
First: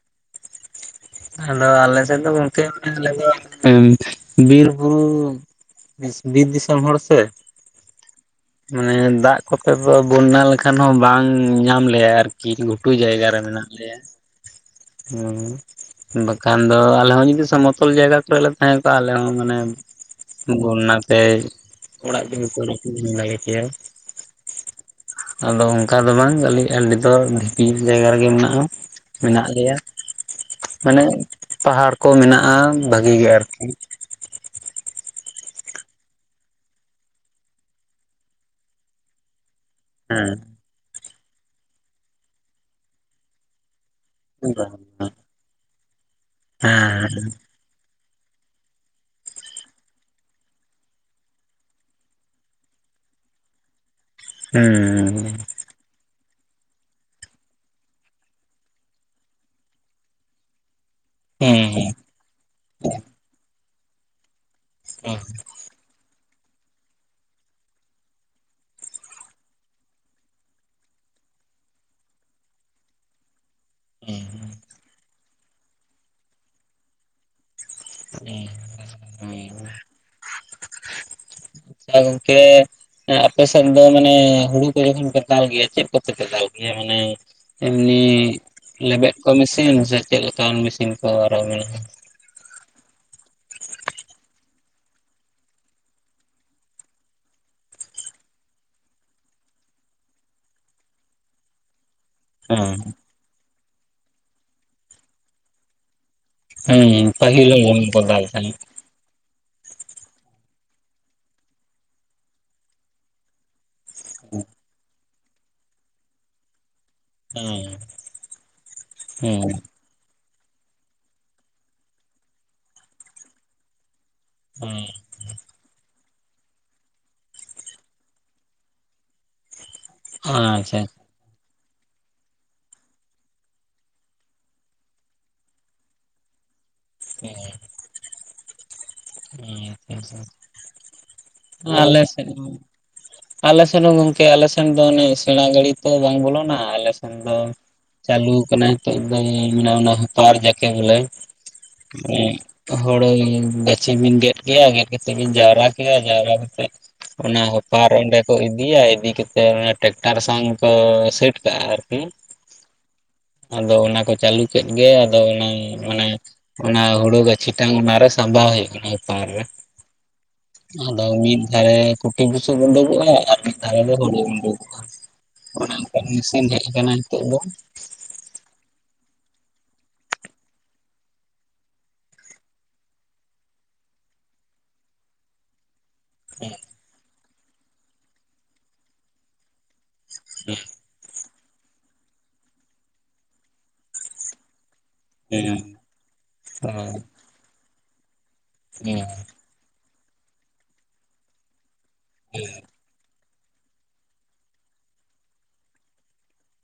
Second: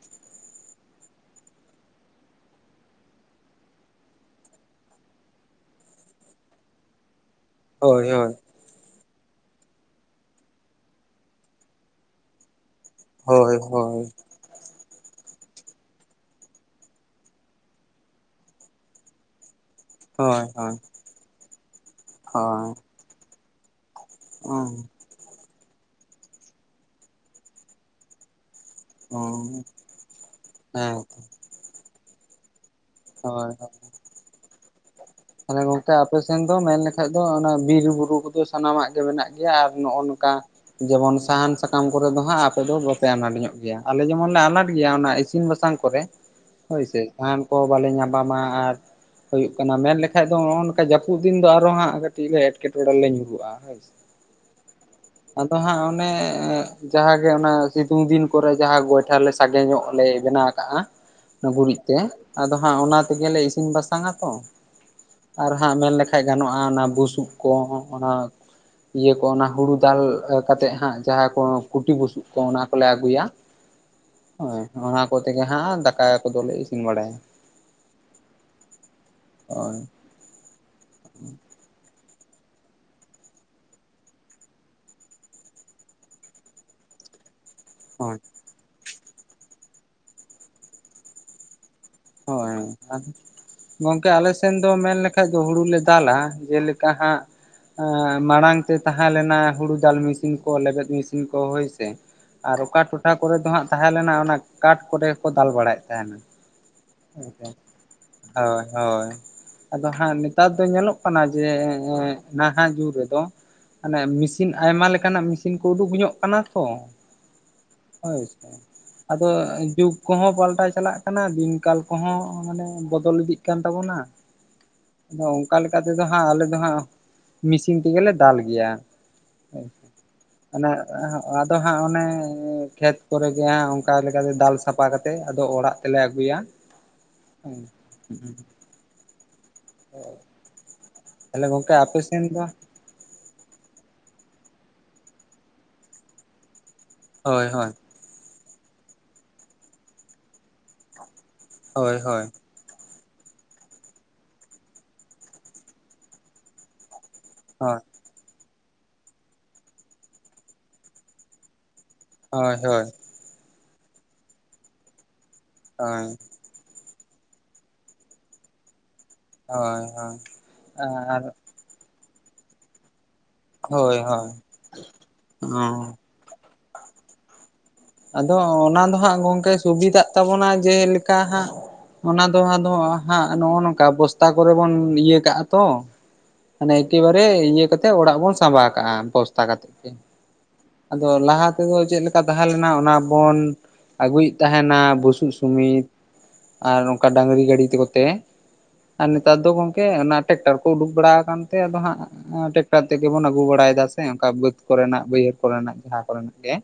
ᱟᱫᱚ ᱟᱞᱮ ᱥᱮᱫ ᱫᱚ ᱜᱚᱝᱠᱮ [inaudible] ᱟᱞᱮ ᱫᱚ ᱵᱤᱨ-ᱵᱩᱨᱩ ᱵᱤᱨ ᱫᱤᱥᱚᱢ ᱦᱚᱲ ᱥᱮ᱾ ᱦᱳᱭ ᱦᱳᱭ ᱢᱟᱱᱮ ᱫᱟᱜ ᱠᱚᱛᱮ ᱫᱚ ᱵᱚᱱᱱᱟ ᱞᱮᱠᱷᱟᱱ ᱦᱚᱸ ᱵᱟᱝ ᱧᱟᱢ ᱞᱮᱭᱟᱭ ᱟᱨ ᱠᱤ ᱜᱷᱩᱴᱩ ᱡᱟᱭᱜᱟ ᱨᱮ ᱦᱳᱭ ᱢᱮᱱᱟᱜ ᱞᱮᱭᱟ ᱦᱳᱭ ᱩᱸ᱾ ᱵᱟᱠᱷᱟᱱ ᱫᱚ ᱟᱞᱮ ᱦᱚᱸ ᱡᱩᱫᱤ ᱥᱚᱢᱚᱛᱚᱞ ᱡᱟᱭᱜᱟ ᱠᱚᱨᱮᱞᱮ ᱛᱟᱦᱮᱸ ᱠᱚᱜᱼᱟ ᱟᱞᱮ ᱦᱚᱸ ᱢᱟᱱᱮ ᱦᱳᱭ ᱦᱳᱭ ᱵᱚᱱᱱᱟ ᱛᱮᱭ ᱚᱲᱟᱜ ᱰᱤᱰᱟᱹ ᱠᱚᱭ [unintelligible] ᱠᱮᱭᱟᱭ᱾ ᱚ ᱟᱫᱚ ᱚᱝᱠᱟ ᱫᱚ ᱵᱟᱝ ᱟᱞᱤᱧ ᱟᱹᱰᱤ ᱫᱚ ᱰᱷᱤᱯᱤ ᱡᱟᱭᱜᱟ ᱨᱮᱜᱮ ᱢᱮᱱᱟᱜᱼᱟ᱾ ᱢᱮᱱᱟᱜ ᱦᱳᱭ ᱞᱮᱭᱟ, ᱢᱟᱱᱮ ᱯᱟᱦᱟᱲ ᱠᱚ ᱢᱮᱱᱟᱜᱼᱟ ᱵᱷᱟᱹᱜᱤ ᱜᱮ ᱟᱨᱠᱤ᱾ ᱛᱟᱞᱦᱮ ᱜᱚᱝᱠᱮ ᱟᱯᱮᱥᱮᱱ ᱫᱚ ᱢᱮᱱ ᱞᱮᱠᱷᱟᱡ ᱫᱚ ᱚᱱᱟ ᱵᱤᱨ ᱵᱩᱨᱩ ᱠᱚᱫᱚ ᱥᱟᱱᱟᱢᱟᱜ ᱜᱮ ᱢᱮᱱᱟᱜ ᱜᱮᱭᱟ ᱟᱨ ᱱᱚᱜᱼᱚ ᱦᱮᱸ ᱱᱚᱝᱠᱟ ᱡᱮᱢᱚᱱ ᱥᱟᱦᱟᱱ ᱥᱟᱠᱟᱢ ᱠᱚᱨᱮ ᱫᱚ ᱦᱟᱸᱜ ᱟᱯᱮ ᱫᱚ ᱵᱟᱯᱮ ᱟᱱᱟᱴ ᱧᱚᱜ ᱜᱮᱭᱟ᱾ ᱟᱞᱮ ᱡᱮᱢᱚᱱ ᱞᱮ ᱦᱮᱸ ᱦᱩᱸ ᱟᱱᱟᱴ ᱜᱮᱭᱟ ᱚᱱᱟ ᱤᱥᱤᱱ ᱵᱟᱥᱟᱝ ᱠᱚᱨᱮ ᱦᱳᱭᱥᱮ ᱦᱮᱸ᱾ ᱠᱚ ᱵᱟᱞᱮ ᱧᱟᱯᱟᱢᱟ ᱟᱨ ᱦᱩᱭᱩᱜ ᱠᱟᱱᱟ ᱢᱮᱱᱞᱮ ᱠᱷᱟᱡ ᱫᱚ ᱱᱚᱜᱼᱚ ᱱᱚᱝᱠᱟ ᱡᱟᱹᱯᱩᱫ ᱫᱤᱱ ᱫᱚ ᱟᱨᱚ ᱦᱟᱸᱜ ᱠᱟᱹᱴᱤᱡ ᱞᱮ ᱮᱴᱠᱮᱴᱚᱬᱮ ᱞᱮ ᱧᱩᱨᱩᱜᱼᱟ ᱦᱳᱭ ᱥᱮ᱾ ᱦᱩᱸ ᱟᱫᱚ ᱦᱟᱸᱜ ᱚᱱᱮ ᱡᱟᱦᱟᱸᱜᱮ ᱚᱱᱟ ᱥᱤᱛᱩᱝ ᱫᱤᱱ ᱠᱚᱨᱮ ᱡᱟᱦᱟᱸ ᱜᱚᱭᱴᱷᱟ ᱞᱮ ᱥᱟᱜᱮ ᱧᱚᱜ ᱞᱮ ᱵᱮᱱᱟᱣ ᱠᱟᱜᱼᱟ᱾ ᱜᱩᱨᱤᱡ ᱛᱮ ᱦᱮᱸ ᱟᱫᱚ ᱦᱟᱸᱜ ᱚᱱᱟ ᱛᱮᱜᱮᱞᱮ ᱤᱥᱤᱱ ᱵᱟᱥᱟᱝᱟ ᱛᱚ᱾ ᱚ ᱟᱨ ᱦᱟᱸᱜ ᱢᱮᱱ ᱞᱮᱠᱷᱟᱡ ᱜᱟᱱᱚᱜᱼᱟ ᱚᱱᱟ ᱵᱩᱥᱩᱵ ᱠᱚ ᱚᱱᱟ ᱤᱭᱟᱹ ᱠᱚ ᱚᱱᱟ ᱦᱩᱲᱩ ᱫᱟᱞ ᱠᱟᱛᱮᱜ ᱦᱟᱸᱜ ᱡᱟᱦᱟᱸ ᱠᱚ ᱠᱩᱴᱤ ᱵᱩᱥᱩᱵ ᱠᱚ ᱚᱱᱟ ᱠᱚᱞᱮ ᱟᱹᱜᱩᱭᱟ᱾ ᱦᱳᱭ ᱦᱮᱸ ᱚᱱᱟ ᱠᱚᱛᱮ ᱜᱮ ᱦᱟᱸᱜ ᱫᱟᱠᱟ ᱠᱚᱫᱚᱞᱮ ᱤᱥᱤᱱ ᱵᱟᱲᱟᱭᱟ᱾ ᱩᱸ ᱦᱮᱸ᱾ ᱦᱳᱭ [inaudible] ᱮ ᱜᱚᱝᱠᱮ ᱮ ᱟᱯᱮ ᱥᱮᱫ ᱫᱚ ᱢᱟᱱᱮ ᱦᱩᱲᱩ ᱠᱚ ᱡᱚᱠᱷᱚᱱ ᱯᱮ ᱫᱟᱞ ᱜᱮᱭᱟ ᱪᱮᱫ ᱠᱚᱛᱮ ᱯᱮ ᱫᱟᱞ ᱜᱮᱭᱟ ᱢᱟᱱᱮ ᱮᱢᱱᱤ ᱦᱳᱭ ᱞᱮᱵᱮᱫ ᱠᱚ ᱢᱤᱥᱤᱱ ᱥᱮ ᱪᱮᱫ ᱞᱮᱠᱟᱱ ᱢᱤᱥᱤᱱ ᱠᱚ? [unintelligible] ᱦᱳᱭ ᱟᱫᱚ ᱜᱚᱝᱠᱮ ᱟᱞᱮ ᱥᱮᱱ ᱫᱚ ᱢᱮᱱ ᱞᱮᱠᱟᱡ ᱫᱚ ᱦᱩᱲᱩ ᱞᱮ ᱫᱟᱞᱟ ᱡᱮᱞᱮᱠᱟ ᱦᱟᱸᱜ ᱮᱸ ᱢᱟᱲᱟᱝ ᱛᱮ ᱛᱟᱦᱮᱸ ᱞᱮᱱᱟ ᱦᱩᱲᱩ ᱫᱟᱞ ᱢᱤᱥᱤᱱ ᱠᱚ ᱞᱮᱵᱮᱫ ᱢᱤᱥᱤᱱ ᱠᱚ ᱦᱳᱭᱥᱮ᱾ ᱟᱨ ᱦᱮᱸ ᱚᱠᱟ ᱴᱚᱴᱷᱟ ᱠᱚᱨᱮ ᱫᱚ ᱦᱟᱸᱜ ᱛᱟᱦᱮᱸ ᱞᱮᱱᱟ ᱚᱱᱟ ᱠᱟᱴ ᱠᱚᱨᱮ ᱜᱮᱠᱚ ᱫᱟᱞ ᱵᱟᱲᱟᱭᱮᱜ ᱛᱟᱦᱮᱱᱟ᱾ ᱦᱮᱸ ᱯᱟᱹᱦᱤᱞ [inaudible] ᱫᱟᱞ ᱛᱟᱦᱮᱸᱱᱟ᱾ ᱦᱳᱭ ᱦᱳᱭ ᱟᱫᱚ ᱦᱟᱸᱜ ᱱᱮᱛᱟᱨ ᱫᱚ ᱧᱮᱞᱚᱜ ᱠᱟᱱᱟ ᱡᱮ ᱮᱸ ᱱᱟᱦᱟᱜ ᱡᱩᱜᱽ ᱨᱮᱫᱚ ᱟᱱᱮ ᱢᱤᱥᱤᱱ ᱟᱭᱢᱟ ᱞᱮᱠᱟᱱᱟᱜ ᱢᱤᱥᱤᱱ ᱠᱚ ᱩᱰᱩᱠ ᱧᱚᱜ ᱠᱟᱱᱟ ᱛᱚ᱾ ᱦᱮᱸ ᱦᱳᱭ ᱥᱮ ᱟᱫᱚ ᱦᱮᱸ ᱡᱩᱜᱽ ᱠᱚᱦᱚᱸ ᱯᱟᱞᱴᱟᱣ ᱪᱟᱞᱟᱜ ᱠᱟᱱᱟ ᱫᱤᱱᱠᱟᱞ ᱠᱚᱦᱚᱸ ᱢᱟᱱᱮ ᱵᱚᱫᱚᱞ ᱤᱫᱤᱜ ᱠᱟᱱ ᱛᱟᱵᱚᱱᱟ᱾ ᱦᱩᱸ ᱟᱫᱚ ᱚᱝᱠᱟ ᱞᱮᱠᱟ ᱛᱮᱫᱚ ᱦᱟᱸᱜ ᱟᱞᱮ ᱫᱚ ᱦᱟᱸᱜ ᱢᱤᱥᱤᱱ ᱛᱮᱜᱮᱞᱮ ᱫᱟᱞ ᱜᱮᱭᱟ᱾ ᱚᱱᱮ ᱟᱪᱪᱷᱟ ᱮᱸ ᱟᱫᱚ ᱦᱟᱸᱜ ᱚᱱᱮ ᱠᱷᱮᱛ ᱠᱚᱨᱮ ᱜᱮ ᱦᱟᱸᱜ ᱚᱝᱠᱟ ᱞᱮᱠᱟᱛᱮ ᱫᱟᱞ ᱥᱟᱯᱷᱟ ᱠᱟᱛᱮᱜ ᱟᱫᱚ ᱚᱲᱟᱜ ᱛᱮᱞᱮ ᱟᱹᱜᱩᱭᱟ᱾ [inaudible] ᱛᱟᱦᱞᱮ ᱜᱚᱝᱠᱮ [inaudible] ᱟᱯᱮ ᱟᱞᱮ ᱥᱮᱱ ᱥᱮᱫ ᱫᱚ ᱦᱚᱸ᱾ ᱟᱞ ᱥᱮᱱ ᱦᱚᱸ ᱜᱚᱝᱠᱮ ᱟᱞᱮ ᱥᱮᱱ ᱫᱚ ᱚᱱᱮ ᱥᱮᱬᱟ ᱜᱟᱹᱲᱤ ᱛᱚ ᱵᱟᱝ ᱵᱚᱞᱚᱱᱟ ᱟᱞᱮ ᱫᱚ ᱦᱳᱭ ᱦᱳᱭ ᱪᱟᱹᱞᱩᱣ ᱠᱟᱱᱟ ᱦᱤᱛᱚᱜ ᱫᱚ ᱚᱱᱟ ᱦᱚᱛᱚ ᱟᱨ ᱡᱟᱠᱮ ᱵᱚᱞᱮ ᱦᱳᱭ ᱦᱳᱭ [inaudible] ᱦᱚᱲᱳᱭ ᱵᱮ [unintelligible] ᱜᱮᱫ ᱠᱭᱟ ᱜᱮᱫ ᱠᱟᱛᱮᱫ ᱜᱮᱧ ᱡᱟᱣᱨᱟ ᱠᱮᱭᱟ ᱡᱟᱣᱨᱟ ᱠᱟᱛᱮ ᱚᱱᱟ ᱦᱳᱭ ᱦᱚᱯᱟᱨ ᱚᱸᱰᱮ ᱠᱚ ᱤᱫᱤᱭᱟ ᱤᱫᱤ ᱠᱟᱛᱮᱫ ᱚᱱᱟ ᱴᱠᱴᱟᱨ ᱥᱟᱝ ᱠᱚ ᱥᱮᱴ ᱠᱟᱜᱼᱟ ᱟᱨᱠᱤ᱾ ᱦᱳᱭ ᱦᱳᱭ᱾ ᱟᱫᱚ ᱚᱱᱟ ᱠᱚ ᱪᱟᱹᱞᱩ ᱠᱮᱫ ᱜᱮ ᱟᱫᱚ ᱚᱱᱟ ᱢᱟᱱᱮ ᱦᱳᱭ ᱚᱱᱟ ᱦᱩᱲᱩ ᱜᱟᱹᱪᱷᱤ ᱴᱟᱝ ᱚᱱᱟᱨᱮ ᱥᱟᱵᱟᱣ ᱦᱩᱭᱩᱜ ᱠᱟᱱᱟ ᱦᱚᱯᱟᱨ ᱨᱮ ᱦᱳᱭ ᱦᱳᱭ ᱟᱫᱚ ᱟᱨ ᱢᱤᱫ ᱡᱷᱟᱲᱮ ᱠᱩᱴᱷᱤ ᱵᱩᱥᱩᱫ ᱩᱰᱩᱠᱚᱜᱼᱟ ᱟᱨ ᱢᱤᱫ ᱫᱷᱟᱨᱮ ᱫᱚ ᱦᱳᱭ ᱦᱩᱲᱩ ᱦᱳᱭ ᱩᱰᱩᱠᱚᱜ-ᱟ ᱚ ᱚᱱᱮ ᱚᱠᱟᱱ ᱢᱮᱥᱤᱱ ᱦᱮᱡ ᱟᱠᱟᱱᱟ ᱱᱤᱛᱚᱜ ᱫᱚ᱾ ᱟᱫᱚ ᱚᱱᱟ ᱫᱚ ᱦᱟᱸᱜ ᱜᱚᱝᱠᱮ ᱥᱩᱵᱤᱫᱷᱟᱜ ᱛᱟᱵᱚᱱᱟ ᱡᱮᱞᱮᱠᱟ ᱦᱟᱸᱜ᱾ ᱚᱱᱟ ᱫᱚ ᱟᱫᱚ ᱦᱟᱸᱜ ᱱᱚᱜᱼᱚ ᱱᱚᱝᱠᱟ ᱵᱚᱥᱛᱟ ᱠᱚᱨᱮ ᱵᱚᱱ ᱤᱭᱟᱹ ᱠᱟᱜᱼᱟ ᱛᱚ᱾ ᱢᱟᱱᱮ ᱮᱠᱮᱵᱟᱨᱮ ᱤᱭᱟᱹ ᱠᱟᱛᱮᱫ ᱚᱲᱟᱜ ᱵᱚᱱ ᱥᱟᱸᱵᱟᱣ ᱠᱟᱜᱼᱟ ᱵᱚᱥᱛᱟ ᱠᱟᱛᱮᱫ ᱜᱮ᱾ ᱟᱫᱚ ᱞᱟᱦᱟ ᱛᱮᱫᱚ ᱪᱮᱫᱞᱮᱠᱟ ᱫᱟᱦᱮ ᱞᱮᱱᱟ᱾ ᱚᱱᱟ ᱵᱚᱱ ᱟᱹᱜᱩᱭᱮᱫ ᱛᱟᱦᱮᱱᱟ ᱵᱩᱥᱩᱵ ᱦᱮᱸ ᱥᱩᱢᱤᱛ ᱟᱨ ᱚᱝᱠᱟ ᱰᱟᱝᱨᱤ ᱜᱟᱹᱰᱤ ᱛᱮ ᱠᱚᱛᱮ ᱦᱮᱸ ᱟᱨ ᱱᱮᱛᱟᱨ ᱫᱚ ᱜᱚᱝᱠᱮ ᱚᱱᱟ ᱴᱮᱠᱴᱟᱨ ᱠᱚ ᱩᱰᱩᱠ ᱵᱟᱲᱟ ᱟᱠᱟᱱ ᱛᱮ ᱟᱫᱚ ᱦᱮᱸ ᱦᱟᱸᱜ ᱴᱮᱠᱴᱟᱨ ᱛᱮᱜᱮ ᱵᱚᱱ ᱟᱹᱜᱩ ᱵᱟᱲᱟᱭᱮᱫᱟ ᱥᱮ ᱚᱱᱠᱟ ᱵᱟᱹᱫ ᱠᱚᱨᱮᱱᱟᱜ ᱵᱟᱹᱭᱦᱟᱹᱲ ᱠᱚᱨᱮᱱᱟᱜ ᱡᱟᱦᱟᱸ ᱠᱚᱨᱮᱱᱟᱜ ᱜᱮ᱾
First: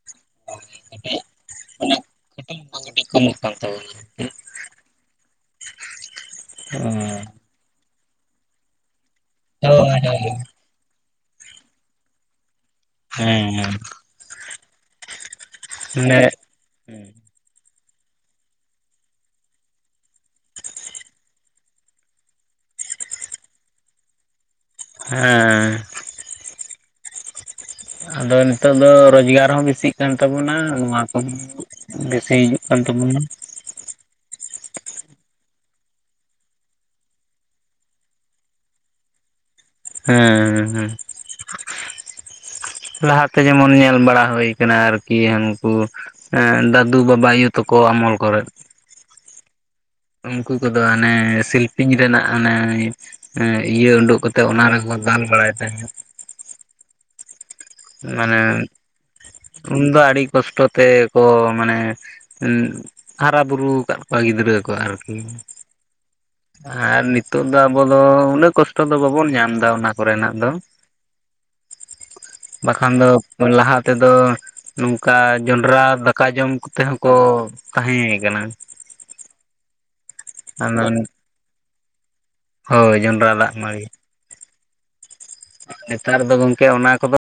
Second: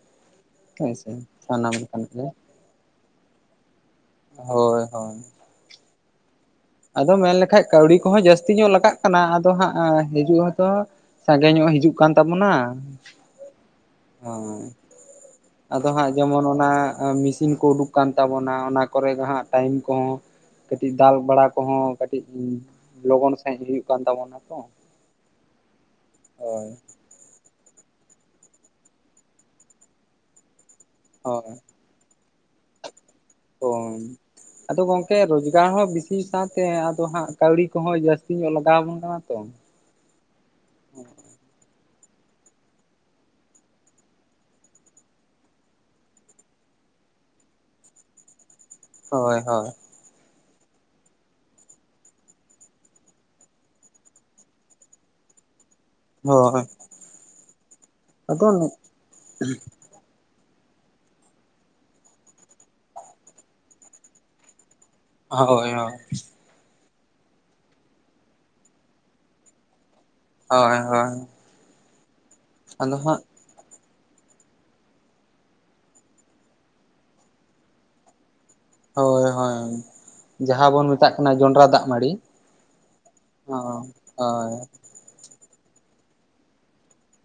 ᱦᱭ ᱥᱮ ᱠᱟᱹᱴᱤᱡ ᱥᱟᱱᱟᱢ ᱚᱱᱟ ᱞᱮᱠᱟᱱᱟᱜ ᱜᱮ ᱠᱟᱹᱴᱤᱡ ᱠᱚᱢᱚᱜ ᱠᱟᱱ ᱛᱟᱵᱚᱱᱟ ᱦᱮᱸ ᱦᱳᱭ ᱦᱳᱭ᱾ ᱟᱫᱚ ᱢᱮᱱ ᱞᱮᱠᱷᱟᱡ ᱠᱟᱹᱣᱰᱤ ᱠᱚᱦᱚᱸ ᱡᱟᱹᱥᱛᱤ ᱧᱚᱜ ᱞᱟᱜᱟᱜ ᱠᱟᱱᱟ ᱟᱫᱚ ᱦᱟᱸᱜ ᱦᱳᱭ ᱦᱳᱭ ᱦᱤᱡᱩᱜ ᱦᱚᱸᱛᱚ ᱥᱟᱸᱜᱮ ᱧᱚᱜ ᱦᱤᱡᱩᱜ ᱠᱟᱱ ᱛᱟᱵᱚᱱᱟ᱾ ᱦᱮᱸ ᱦᱚ ᱟᱫᱚ ᱦᱟᱸᱜ ᱢᱟᱱᱮ ᱡᱮᱢᱚᱱ ᱚᱱᱟ ᱦᱟᱸᱜ ᱢᱮᱥᱤᱱ ᱠᱚ ᱩᱰᱩᱠ ᱟᱠᱟᱱ ᱛᱟᱵᱚᱱᱟ ᱚᱱᱟ ᱠᱚᱨᱮᱜ ᱴᱟᱭᱤᱢ ᱠᱚᱦᱚᱸᱠᱟᱹᱴᱤᱡ ᱫᱟᱞ ᱵᱟᱲᱟ ᱠᱚᱦᱚᱸᱠᱟᱹᱴᱤᱡ ᱞᱚᱜᱚᱱ ᱥᱟᱺᱦᱤᱡ ᱦᱩᱭᱩᱜ ᱠᱟᱱ ᱛᱟᱵᱚᱱᱟ ᱛᱚ᱾ ᱦᱮᱸ᱾ ᱦᱳᱭ᱾ ᱟᱫᱚ ᱱᱤᱛᱚᱜ ᱫᱚ ᱨᱳᱡᱽᱜᱟᱨ ᱦᱚᱸ ᱵᱮᱥᱤᱜ ᱠᱟᱱ ᱛᱟᱵᱚᱱᱟ ᱱᱚᱣᱟ ᱠᱚᱦᱚᱸ ᱦᱳᱭ ᱵᱮᱥᱮ ᱦᱤᱡᱩᱜ ᱠᱟᱱ ᱛᱟᱵᱚᱱᱟ‍᱾ ᱦᱳᱭ ᱟᱫᱚ ᱜᱚᱝᱠᱮ ᱨᱚᱡᱽᱜᱟᱨ ᱦᱚᱸ ᱵᱤᱥᱤ ᱥᱟᱶᱛᱮ ᱟᱫᱚ ᱦᱟᱸᱜ ᱠᱟᱹᱣᱰᱤ ᱠᱚᱦᱚᱸ ᱡᱟᱹᱥᱛᱤ ᱧᱚᱜ ᱞᱟᱜᱟᱣ ᱟᱵᱚᱱ ᱠᱟᱱᱟ ᱛᱚ᱾ ᱦᱮᱸᱻ ᱦᱮᱸ᱾ ᱞᱟᱦᱟᱛᱮ ᱡᱮᱢᱚᱱ ᱧᱮᱞ ᱵᱟᱲᱟ ᱦᱩᱭᱩᱠ ᱟᱨᱠᱤ ᱦᱟᱱᱠᱩ ᱫᱟᱫᱩ ᱵᱟᱵᱟ ᱟᱭᱳ ᱛᱟᱠᱚ ᱟᱢᱚᱞ ᱠᱚᱨᱮᱫᱽ᱾ ᱦᱳᱭ ᱦᱳᱭ᱾ ᱩᱱᱠᱩ ᱠᱚᱫᱚ ᱦᱟᱱᱮ ᱥᱤᱞᱯᱤᱧ ᱨᱮᱱᱟᱜ ᱟᱱᱮᱭ ᱤᱭᱟᱹ ᱩᱰᱩᱠ ᱠᱟᱛᱮᱜ ᱚᱱᱟ ᱨᱮᱠᱚ ᱫᱟᱞ ᱵᱟᱲᱟᱭ ᱛᱟᱦᱮᱸᱫᱽ᱾ ᱦᱳᱭ᱾ ᱢᱟᱱᱮ ᱟᱫᱚ ᱦᱳᱭ ᱩᱱᱫᱚ ᱟᱹᱰᱤ ᱠᱚᱥᱴᱚ ᱛᱮ ᱠᱚ ᱢᱟᱱᱮ ᱦᱟᱨᱟ ᱵᱩᱨᱩ ᱟᱠᱟᱫ ᱠᱚᱣᱟ ᱜᱤᱫᱽᱨᱟᱹ ᱠᱚ ᱟᱨᱠᱤ᱾ ᱦᱳᱭ ᱦᱳᱭ᱾ ᱟᱨ ᱱᱤᱛᱳᱜ ᱫᱚ ᱟᱵᱚ ᱫᱚ ᱩᱱᱟᱹᱜ ᱠᱚᱥᱴᱚ ᱫᱚ ᱵᱟᱵᱚᱱ ᱧᱟᱢ ᱮᱫᱟ ᱚᱱᱟ ᱠᱚᱨᱮᱱᱟᱜ᱾ ᱫᱚ ᱦᱳᱭ ᱦᱳᱭ᱾ ᱵᱟᱠᱷᱟᱱ ᱟᱫᱚ ᱫᱚ ᱦᱟᱸᱜ ᱞᱟᱦᱟ ᱛᱮᱫᱚ ᱱᱚᱝᱠᱟ ᱡᱚᱸᱱᱰᱨᱟ ᱫᱟᱠᱟ ᱡᱚᱢ ᱠᱚᱛᱮ ᱦᱚᱸᱠᱚ ᱛᱟᱦᱮᱸ ᱠᱟᱱᱟ᱾ ᱦᱳᱭ ᱦᱳᱭ᱾ ᱡᱟᱦᱟᱸ ᱟᱫᱚ ᱵᱚᱱ ᱢᱮᱛᱟᱜ ᱠᱟᱱᱟ ᱡᱚᱸᱱᱰᱨᱟ ᱫᱟᱜ ᱢᱟᱹᱲᱤ ᱦᱳᱭ ᱡᱚᱱᱰᱨᱟ ᱫᱟᱜ ᱚ ᱢᱟᱹᱲᱤ ᱦᱚᱭ᱾ ᱱᱮᱛᱟᱨ ᱫᱚ ᱜᱚᱝᱠᱮ ᱚᱱᱟ ᱠᱚᱫᱚ